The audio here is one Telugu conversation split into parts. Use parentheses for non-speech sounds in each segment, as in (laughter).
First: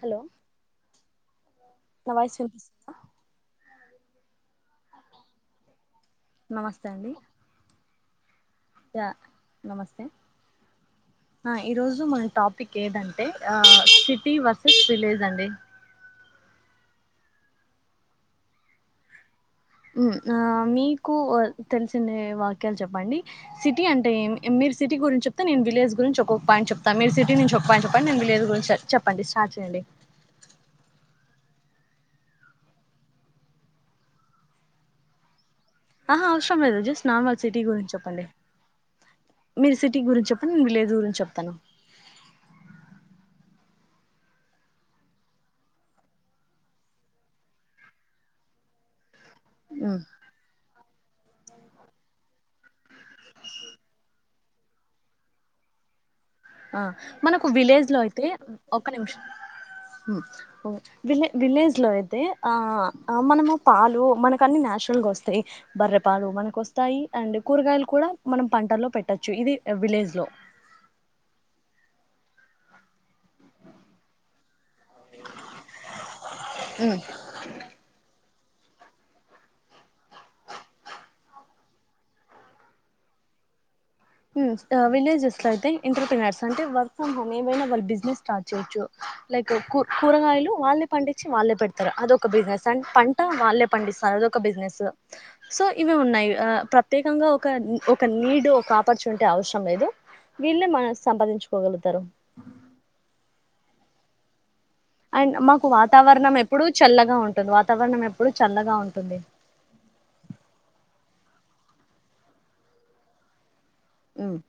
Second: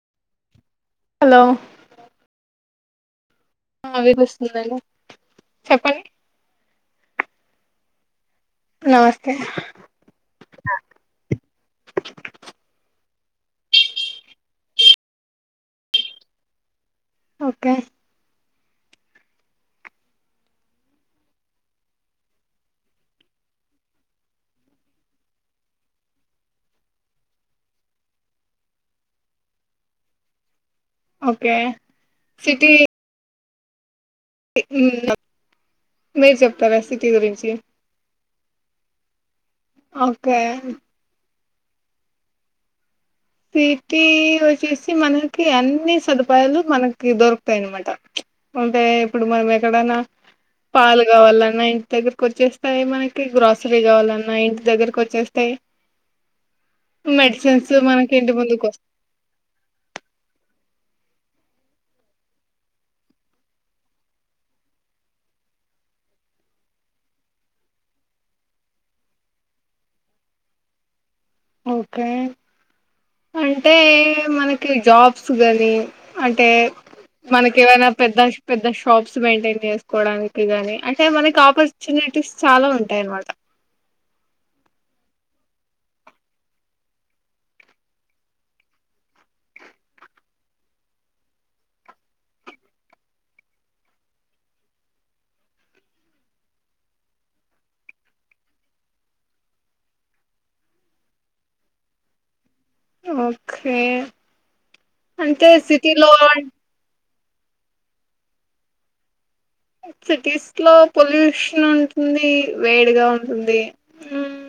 హలో హలో నా వాయిస్ వినిపి ఆ వినిస్తుందండి చెప్పండి నమస్తే అండి య నమస్తే నమస్తే ఆ ఈరోజు మన టాపిక్ ఏదం అంటే సిటీ వర్స్ స్ విలేజ్ అండి ఓకే మ్మ్ మీకు తెలిసిండే వాక్యాలు చెప్పండి సిటీ అంటే ఏమి మీరు సిటీ గురించి చెప్తే నేను విలేజ్ గురించి ఒకొక్క పాయింట్ చెప్తా మీరు సిటీ నుంచి ఒక పాయింట్ చెప్పండి నిను విలేజ్ గురించి చెప్పండి స్టార్ట్ చేయండి అండి ఓకే సిటీ (unintelligible) ఆహా అవసరం లేదు జస్ట్ నార్మల్ సిటీ గురించి చెప్పండి మీరు సిటీ గురించి ఓకే చెప్పండి నేను విలేజ్ గురించి చెప్తాను సిటీ వచ్చేసి మనకి అన్ని సదుపాయాలు మనకి దొరుకుతాయి అన్నమాట అంటే ఇప్పుడు మనం ఎక్కడన్నా ఉమ్ పాలు కావాలన్నా ఇంటి దగ్గరకు వచ్చేస్తాయి మనకి గ్రాసరీ కావాలన్నా ఇంటి దగ్గరకు వచ్చేస్తాయి ఆ మనకు మెడిసిన్స్ విలేజ్ లో మనకి అయితే ఇంటి ముందుకు ఒక్క వస్తాయి నిమిషం మ్మ్ ఓ విలే విలేజ్ లో అయితే ఆ మనము పాలు మనకు అన్ని న్యాచురల్ గా వస్తాయి బర్రె పాలు మనకు వస్తాయి అండ్ కూరగాయలు కూడా మనం పంటల్లో పెట్టొచ్చు ఇది విలేజ్ లో ఓకే అంటే మనకి జాబ్స్ గానీ అంటే మనకు ఏవన్నా పెద్ద హౌస్ పెద్ద షాప్స్ మెయింటైన్ చేసుకోవడానికి గాని అంటే మనకి ఆపర్చునిటీస్ చాలా ఉంటాయ అన్నమాట విలేజెస్ లో అయితే ఎంటర్ ప్రెనర్స్అంటే వర్క్ ఫ్రమ్ హోమ్ ఏవైనా వాళ్ళు బిజినెస్ స్టార్ట్ చేయొచ్చు లైక్ కూ కూరగాయలు వాళ్ళే పండించి వాళ్ళే పెడతారు అదొ ఒక బిజినెస్ అండ్ పంట వాళ్ళే పండిస్తారు అదొక బిజినెస్ సో ఇవి ఉన్నాయి ప్రత్యేకంగా ఒక ఒక నీడ్ ఒక ఆపర్చునిటీ అవసరం లేదు వీళ్ళే మన సంపాదించుకోగలుగుతారు ఓకే అండ్ అంటే మాకు సిటీలో వాతావరణం ఎప్పుడు చల్లగా ఉంటుంది వాతావరణం ఎప్పుడు చల్లగా ఉంటుంది సిటీస్ లో పొల్యూషన్ ఉంటుంది వేడిగా ఉంటుంది హ్మ్. మ్మ్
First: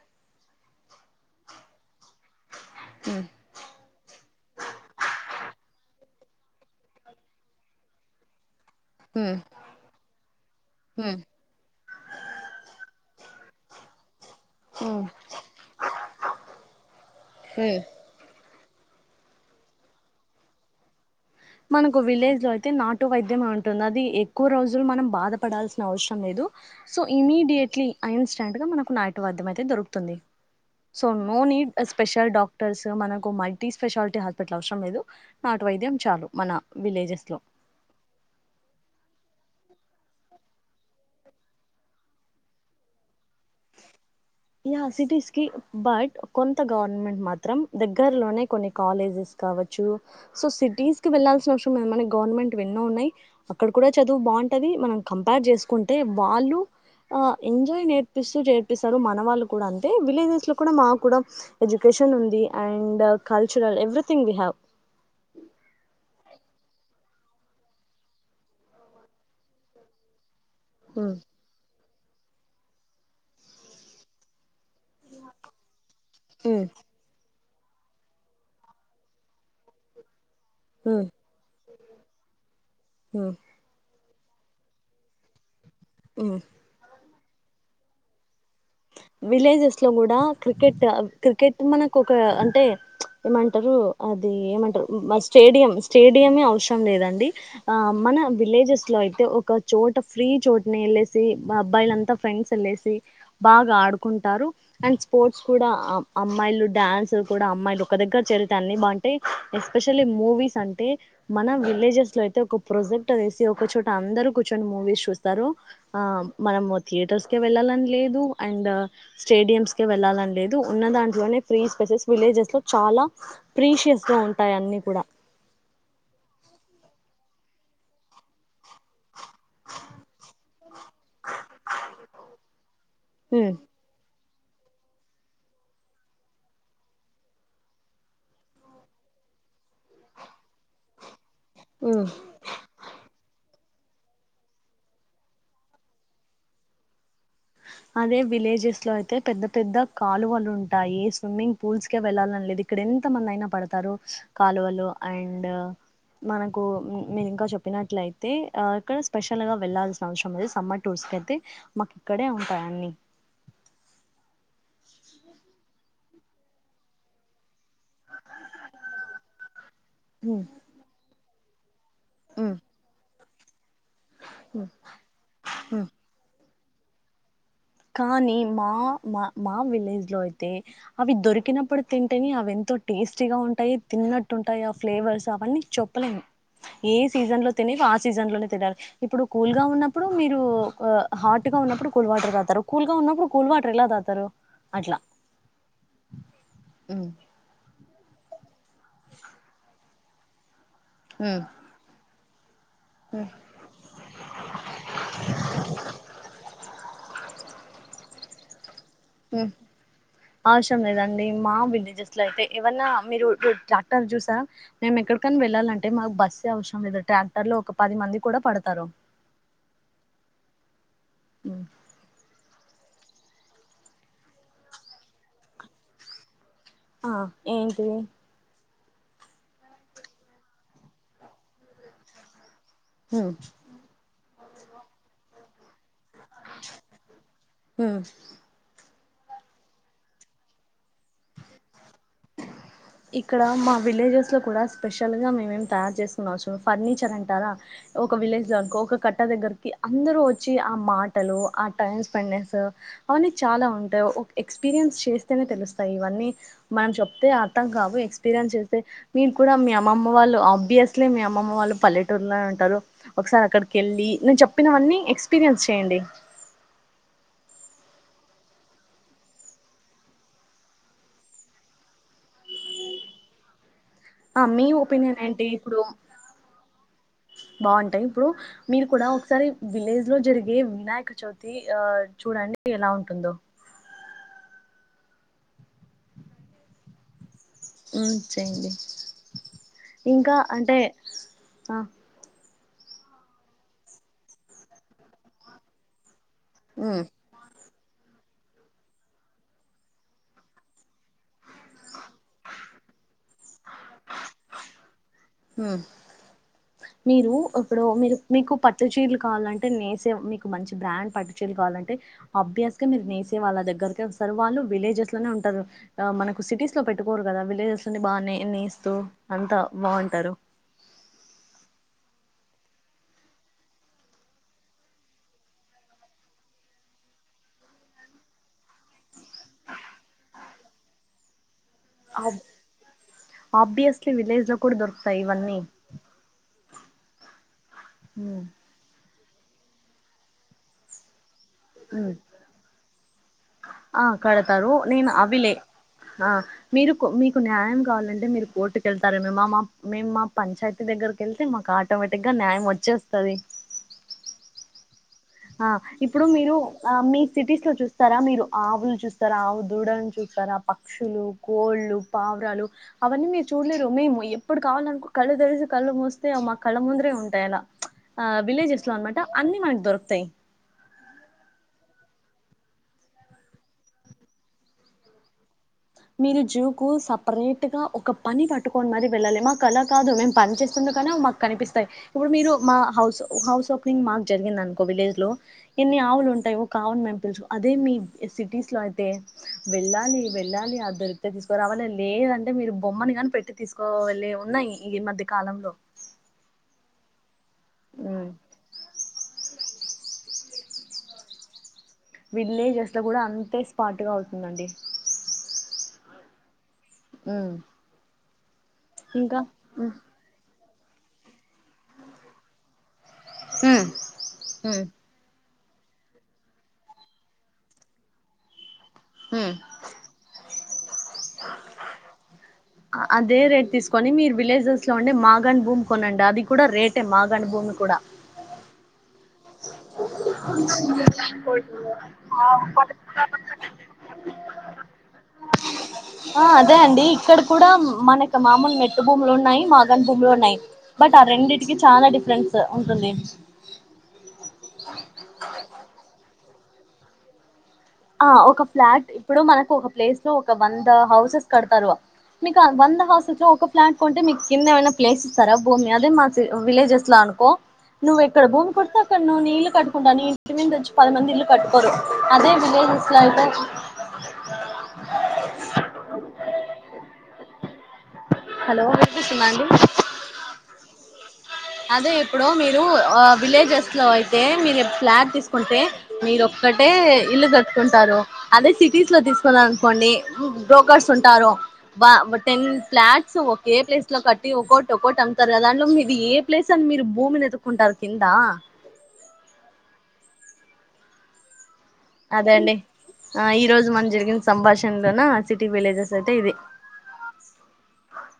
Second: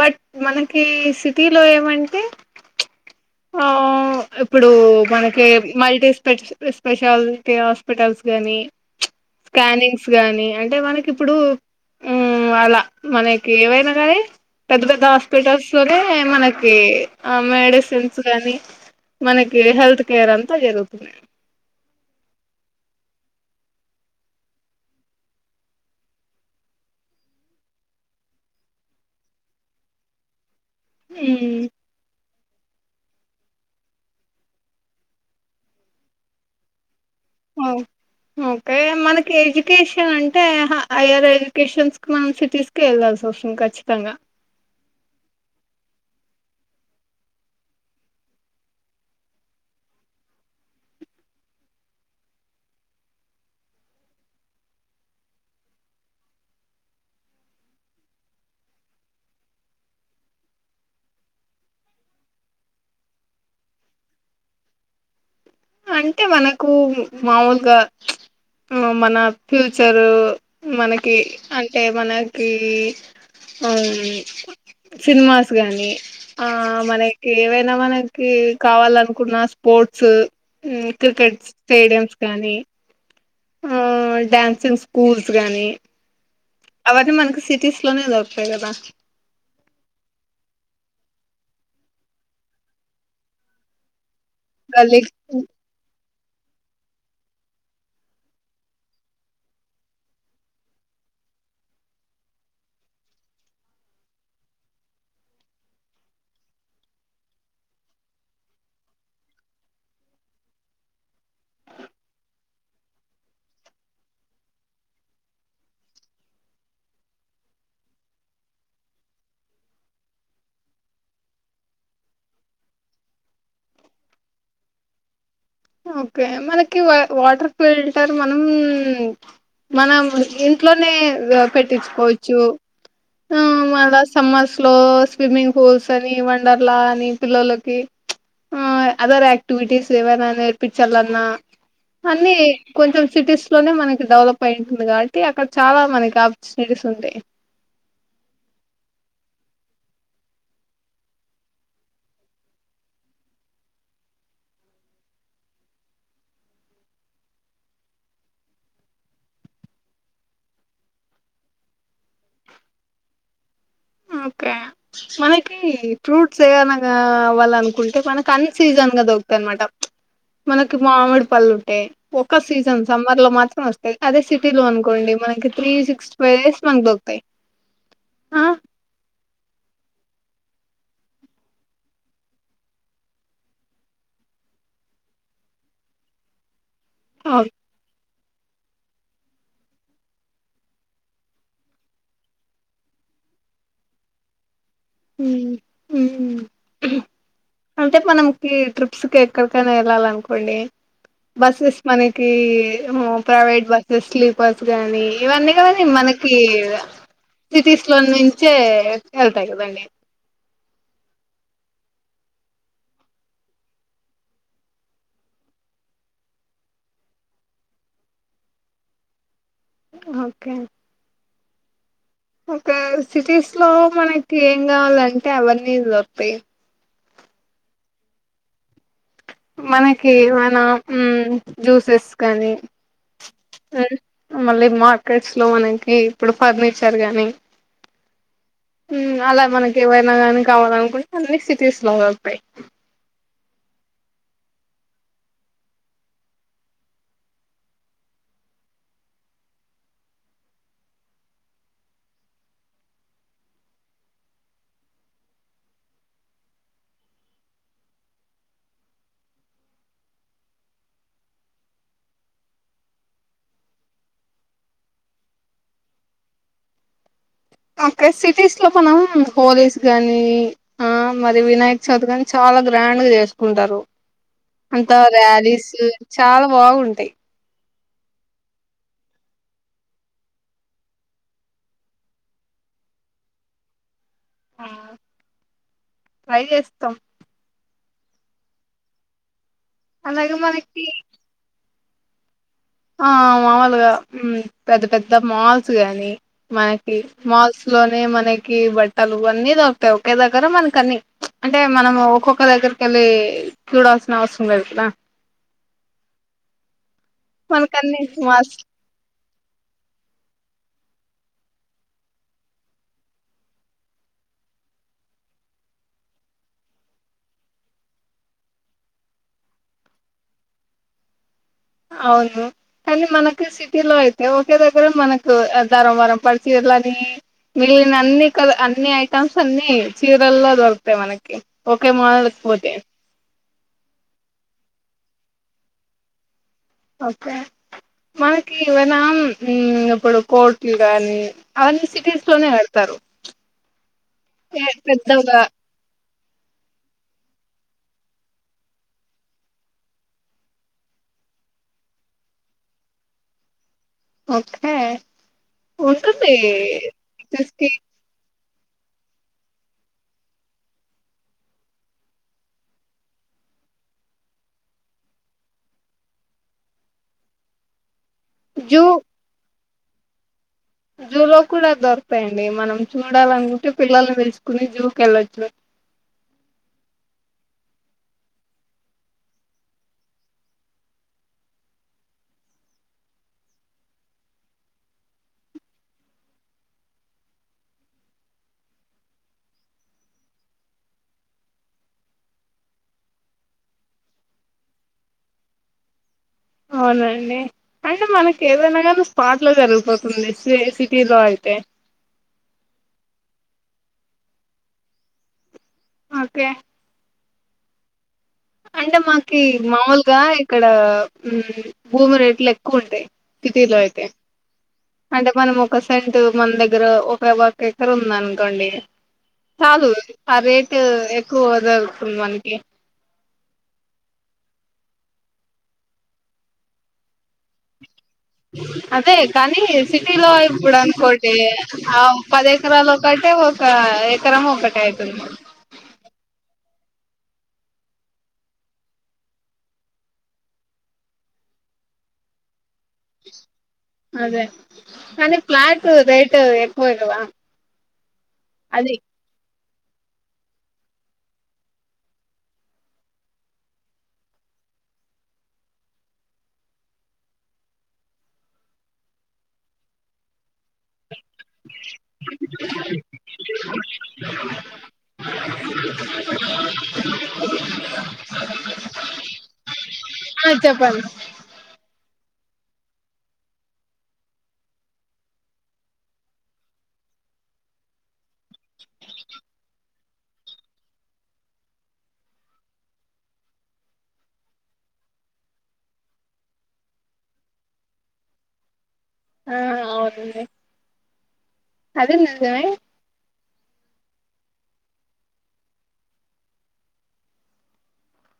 బట్ మనకి సిటీలో ఏమం టే ఉమ్ ఆ ఇప్పుడు మనకి మల్టీస్ స్పెడ్స్ స్పెషాలిటీ హాస్పిటల్స్ గాని ప్చ్ ఉమ్ స్కానింగ్స్ గాని అంటే మనకి ఉమ్ ఇప్పుడు ము అలా మనకి ఏవైనా గాయి పెద్ద పెద్ద ఉమ్ హాస్పిటల్స్ లోనే మనకి ఆ ఉమ్ మెడిసిన్స్ గాని మనకి హెల్త్ కేర్ అంతా జరుగుతున్నాయి మనకు విలేజ్ లో అయితే నాటు వైద్యం ఉంటుంది అది ఎక్కువ రోజులు మనం బాధపడాల్సిన అవసరం లేదు సో ఇమీడియట్లీ అన్నియాస్టెంట్ట్ గా మనకు నాటు వైద్యం అయితే దొరుకుతుంది so no need hmm a special doc doctors మనకు మల్టీ స్పెషాలిటీ హాస్పిటల్ అవసరం లేదు నాటు వైద్యం చాలు మన విలేజెస్ లో హ్మ్మ్ ఓకే మనకి ఎడ్యుకేషన్ అంటే హైయర్ ఎడ్యుకేషన్స్ కి మనం సిటీస్ కి వెళ్లాల్సి వస్తుంది ఖచ్చితంగా యా సిటీస్ కి బట్ కొంత గవర్నమెంట్ మాత్రం దగ్గర లోనే కొన్ని కాలేజెస్ కావచ్చు సో సిటీస్ కి వెళ్లాల్సిన అవసరం మన గవర్నమెంట్ ఎన్నో ఉన్నాయి అక్కడ కూడా చదువు బా అంటే అది మనం కంపేర్ చేకుంటే వాళ్ళు ఎంజాయ్ నేర్పిస్తూ చేర్పిస్తారు వాళ్ళు కూడా అంతే విలేజ్స్ లో కూడా ఎడ్యుకేషన్ ఉంది and cultural everything we have అంటే మనకు మామూలుగా మన ఫ్యూచర్ ఉమ్ మనకి అంటే మనకి ఆ సినిమాస్ గానీ ఆ ఉమ్ మన ఏవైనా మనకి కావాల అనుకున్న స్పోర్ట్స్ ఉమ్ క్రికెట్ స్టేడియంమ్స్ కానీ ఉ ఆ డ్యాన్సింగ్ స్కూల్స్ గాని ఉమ్ ఆది మనకి సిటీస్ లోనే దొరుకు విలేజెస్ లో కూడా క్రికెట్ క్రికెట్ మనకు ఒక అంటే ఏమంటారు అది ఏమంటారు గల్లీ స్టేడియంమ్స్ స్టేడియమే అవసరం లేదండి ఆ మన విలేజెస్ లో అయితే ఒక చోట ఫ్రీ చోటనే వెల్సి అబ్బాయిల అంతా ఫ్రెండ్స్ అల్సి బాగా ఆడుకుంటారు అండ్ స్పోర్ట్స్ కూడా అమ్మాయిలు డాన్స్ కూడా అమ్మాయిలు ఒక దగ్గర చే మిగతా అన్నీ బాగుంటాయి ఎస్పెషలీ మూవీస్ అంటే మన విలేజెస్ లో అయితే ఒక ప్రొజెక్టర్ వేసు ఒక చోట అందరు కూర్చొని మూవీస్ చూస్తారు ఆ మనము థియేటర్స్ కి వెళ్ళాలని లేదు అండ్ స్టేడియంస్ కే వెళ్ళాలని లేదు ఉన్న దాంట్లోనే ఫ్రీ స్పేసెస్ విలేజెస్ లో చాలా ప్రీషియస్ గా ఉంటాయి అన్నీ కూడా ఓకే మనకి వాటర్ ఫిల్టర్ మనం మనం ఇంట్లోనే పెట్టించుకోవచ్చు ఆ ఉమ్ మ సమ్మర్స్ లో స్విమ్మింగ్ పూల్స్ అని వండర్లా అని పిల్లలకి ఆ అదర్ ఆక్టివిటీీస్ ఏవైనా పిచర్లన్నా ఉమ్ అన్ని కొంచెం సిటీస్ లోనే మనకి డెవలప్ అయి ఉంటుంది కాబట్టి అక్కడ చాలా మనకి ఆపర్చునిటీస్ ఉంటాయి అదే విలేజెస్ లో అయితే పెద్ద పెద్ద కాలువలు ఉంటాయి స్విమ్మింగ్ పూల్స్ కె వెళ్ళాలిని లేదు ఇక్కడ ఎంత మంది అయినా పడతారు కాలువలు అండ్ మనకు మీరు ఇంకా చెప్పినట్లయితే ఆ ఇక్కడ స్పెషల్ గా వెళ్లాల్సిన అవసరం అది సమ్మర్ టూర్స్ కైతే మాకు ఇక్కడే ఉంటాయి అన్నీ మనకి ఫ్రూట్స్ ఏవనా అవ్వాలనుకు ఉంటే మనకి అన్సీజన్ గా దొకుతాయి అనమాట ఉమ్ మనకి మామిడి పళ్ళు ఉంటాయి ఒక ఉమ్ సీజన్ సమ్మర్ లో మాత్రం వస్తాంది అదే సిటీ లో అనుకోండి మనకి three um six five days మనకు దొరుకుతాయి కానీ మా ఆ మా మా విలేజ్ లో అయితే అవి దొరికినప్పుడు తింటేని అవింత ఎంతో టేస్టీగా ఉంటాయి తిన్నట్టు ఉంటాయి ఆ ఫ్లేవర్స్ అవన్నీ చెప్పలేం ఏ సీజన్ లో తినేటివి ఆ సీజన్ సీజన్ లోనే తినాలి ఇప్పుడు కూల్ గా ఉన్నప్పుడు మీరు హాట్ గా ఉన్నప్పుడు కూల్ వాటర్ తాగుతారు కూల్ ఉన్నప్పుడు కూల్ వాటర్ ఎలా తాగుతారు అట్లా ఉమ్ అంటే మనంకి ట్రిప్స్ కి ఎక్కడికైనా వెళ్ళాల అనుకోండి ఉమ్, బస్సెస్ మని ఈ ప్రైవేట్ బస్సెస్ స్లీపర్స్ గానీ ఇవన్నీనీ మనకి సిటీస్ లో నుంచే వెళ్తాయి కదండి ఆశం లేదాం మా విలేజెస్ లో అయితే ఏవన్నా మీరు ట్రాక్టర్ చూసా మేము ఎక్కడికనా వెళ్ళాలింటే మాకు బస్ అవసరం లేదుా ట్రాక్టర్ లో ఒక పది మంది కూడా పడతారు ఓకే ఉ ఒక సిటీస్ లో మనకి ఏం కావాలంటే అవన్నీ దొరుతాయి ఆ ఏంటిది మనకి మన జ్యూసెస్ కానీ హ మళ్ళీ మార్కెట్స్ లో మనకి ఇప్పుడు ఫర్నిచర్ గానీ ఉ అలా మనకి ఏవైనా కానీ కావాల అనుకుంటే అన్నీ సిటీస్లో దొరుకుతాయి ఇక్కడ మా విలేజెస్ లో కూడా స్పెషల్ గా మేమేం తయారు చేసుకున్నావచ్చు ఫర్నిచర్ అంటారా ఒక విలేజ్ వరకు ఒక కట్ట దగ్గరకి అందరు వచ్చి ఆ మాటలు ఆ టైమ్ స్పెండ్ చేస్త అన్ని చాలా ఉంటాయి ఎక్స్పీరియన్స్ చేస్తేనే తెలుస్తాయి ఇవన్నీ మనం చెప్తే అర్థం కావు ఎక్స్పీరియన్స్ చేస్తే మీరు కూడా మీ అమ్మమ్మ వాళ్ళు ఆబ్వియస్లీ మీ అమ్మమ్మ వాళ్ళు పల్లెటూరులో ఉంటారు ఒకసారి అక్కడికిెళ్ళి నేను చెప్పినవన్నీ ఎక్స్పీరియన్స్ చెయండి (unintelligible) అక్కడ సిటీస్ లో మనం హోలీస్ గానీ ఆ మరి వినాయక చౌదర్ గాని చాలా చాలా గ్రాండ్ గా చేసుకుంటారు ఆ మీ అంత ఒపీనియన్ ఏంటి ర్యాలీస్ ఇప్పుడు చాలా బాగుంటాయి బాగుంటాయి ఇప్పుడు మీరు కూడా ఒకసారి విలేజ్ లో జరిగే వినాయక చవితి ఆ చూడండి అ ఎలా ఉంటుందో ఆ ట్రై చేస్తాం చెయ్యడి ఇంకా అలాగే అంటే మనకి ఆ ఆ మాములుగా పెద్ద పెద్ద మాల్స్ గాని మనకి ఉమ్ మాల్స్ లోనే మనకి బట్టలువన్నీ దొరుకుతాయి ఒకే దగ్గర మనకన్ని అంటే మనం ఒక్కొక్క దగ్గర క చూడాల్సిన అవసరం లేదు కదా మీరు ఇప్పుడు మనకన్ని మీరు మీకు మాల్స్ పట్టు చీరలు కావాలంటే నేసే మీకు మంచి బ్రాండ్ పట్టిేది కావాలంటే అభ్యాస్ గా మీరు నేసే వాళ్ళ దగ్గరకే సరి వాళ్ళు విలేజెస్ లోనే ఉంటారు మనకు సిటీస్ లో పెట్టుకోరు కదా విలేజెస్ లోని బాగా నేస్తూ అంతా బాగుంటారు అవును కానీ మనకు సిటీలో అయితే ఒకే దగ్గర మనకు ధారంవరం పడిచీరలని మిగిలిన అన్ని క అన్ని ఐటమ్స్ అన్ని చీరల్లో దొరుకుతాయి మనకి ఒకే మానకి ఆబ్ పోతే ఆబ్వియస్లీ విలేజ్ లో కూడా దొరుకుతాయి ఇవన్నీ ఓకే ఉమ్ మనకివనా ఇప్పుడు కోట్లు గాని అన్న ఉమ్ సిటీస్ లోనే ఆడతారు ఆ కడతారు పెద్ద నేను అవిలే ఆ మీరు మీకు న్యాయం కావాలంటే మీరు కోర్టుకెళ్తార మేమ్ మా మేము మా పంచాయతీ దగ్గర దగ్గరిక వెళ్తే మాకు ఆటోమేటిక్ గా న్యాయం వచ్చేస్తుంది ఒకే ఆ ఇప్పుడు మీరు ఆ మీ సిటీస్ లో చూస్తారా మీరు ఆవులు చూస్తారా ఆవు దుడని చూస్తారా పక్షులు కోళ్ళలు పావురాలు అవన్నీ మీరు చూడలేరు మేము ఎప్పుడు కావాల అనుకో కళ్ళు తరిసి కళ్ళు మోస్తే మా కళ్ళ ముందరే ఉంటాయి అలా ఆ జూ విలేజెస్ లో అనమాటా అన్ని మ దొరకుతాయి జూ లో కూడా దొరుతాయండి మనం చూడాలనుకుంటే పిల్లల్ని తెలుసుకుని జూకి వెళ్ళొచ్చు మీరు జూకు సపరేట్ గా ఒక పని పట్టుకోని మరి వెళ్ళాలి మాకు అలా కాదు మేము పని చేస్తున్నా కనిపిస్తాయి ఇప్పుడు మీరు మా హౌస్ పెంగ్ మా జరిగిందినుకో విలేజ లో న్ని ఆవులు ఉంటాయి కావని మే పలుసు అదే మీ సిటీస్ లో అయితే వెళ్ళాలి వెళ్ళాలి అది దొరికితే తీసుకురావాలి లేదంటే మీరు బొమ్మని కాని పెట్టి తీసుకోవెళ్ళి ఉన్నాయి ఈ మధ్య కాలంలో అ అవునండి అంటే మనకి ఏదైనా కానీ స్పాట్ లో జరుగు పోతుంది ఏ సిటీలో అయితే విలేజెస్ లో కూడా అంతే స్పాట్గా అవుతుందండి ఓకే మ్మ్ అంటే మాకి మామూలుగా ఇక్కడ మ్మ్ భూమి రేట్లు ఎక్కువ ఉంటాయి సిటీ లో ఉమ్, అయితే ఉమ్, అంటే మనము పర్సెంట్ మన దగ్గర ఒకే ఒకేక్కరు ఉంది అనుకోండి ఉమ్. చాలు ఆ రేట్ టు ఎక్కువదొరుకుతుంది మనకి అదే రేట్ తీసుకొని మీరు విలేజెస్ లో ఉండే మాగాణ్ భూమి కొనండి అది కూడా రేటే మాగాణ్ భూమి కూడా అదే కానీ టిలో ఇప్పుడు అనుకోండి ఆ పది ఎకరాలు ఒకటే ఒక ఎకరం ఒకటే అయిత స ఆ అదే అండి ఇక్కడ కూడా మనకు మామూలు మెట్టు భూములు ఉన్నాయి మాగన్ భూములు ఉన్నాయి బట్ ఆ రెండిటి కి కీ చానా డిఫరెన్స్ ఉంటుంది అదే కాని ఫ్లాట్ రేటు ఎక్కువే కదా ఆ ఒక అది ఫ్లాట్ ఇప్పుడు మనకు ఒక ప్లేస్ లో ఒక వంద హౌసెస్ కడతారు మీకు వంద హౌసెస్ లో ఒక ఫ్లాట్ కొంటే మీకు కింద ఏమైనా ప్లేస్ ఇస్తారా భూమి అదే మా సి విలేజెస్ లో అ నుకో నువ్వు ఎక్కడ భూమి కుంటే అక్కడ నువ్ నీ ఇల్లు కట్టుకుంటావు నీ ఇంటి మిందొచ్చి పది మంది ఇల్ కట్టుకోరు అదే విలేజెస్ లో అయితే అ హలో వినిపిస్తుందా అండి ఆ చెప్పండి అదే ఇప్పుడో మీరు ఆ విలేజెస్ లో అయితే మీరు ఫ్లాట్ తీసుకుంటే మీరు ఒకటే ఇల్లు కట్టుకుంటారు అదే సిటీస్ లో తీసుకున్నారు అనుకోండి బ్రోకర్స్ ఉంటారు వా టెన్ ఫ్లాట్స్ ఒకే ప్లేస్ లో కట్టి ఒకోటొకోటి ఒకోటొకోటి అమ్తారు కద దాంట్లో మీది ఏ ప్లేస్ అని మీరు భూమిని ఎతుక్కుంటారు కింద ఆ అవునుండి అది అదే నిజమే అండి ఆ ఈ రోజు మన్ జరిగిన సంభాషణలోన సిటీ విలేజెస్ అయితే ఇది (inaudible)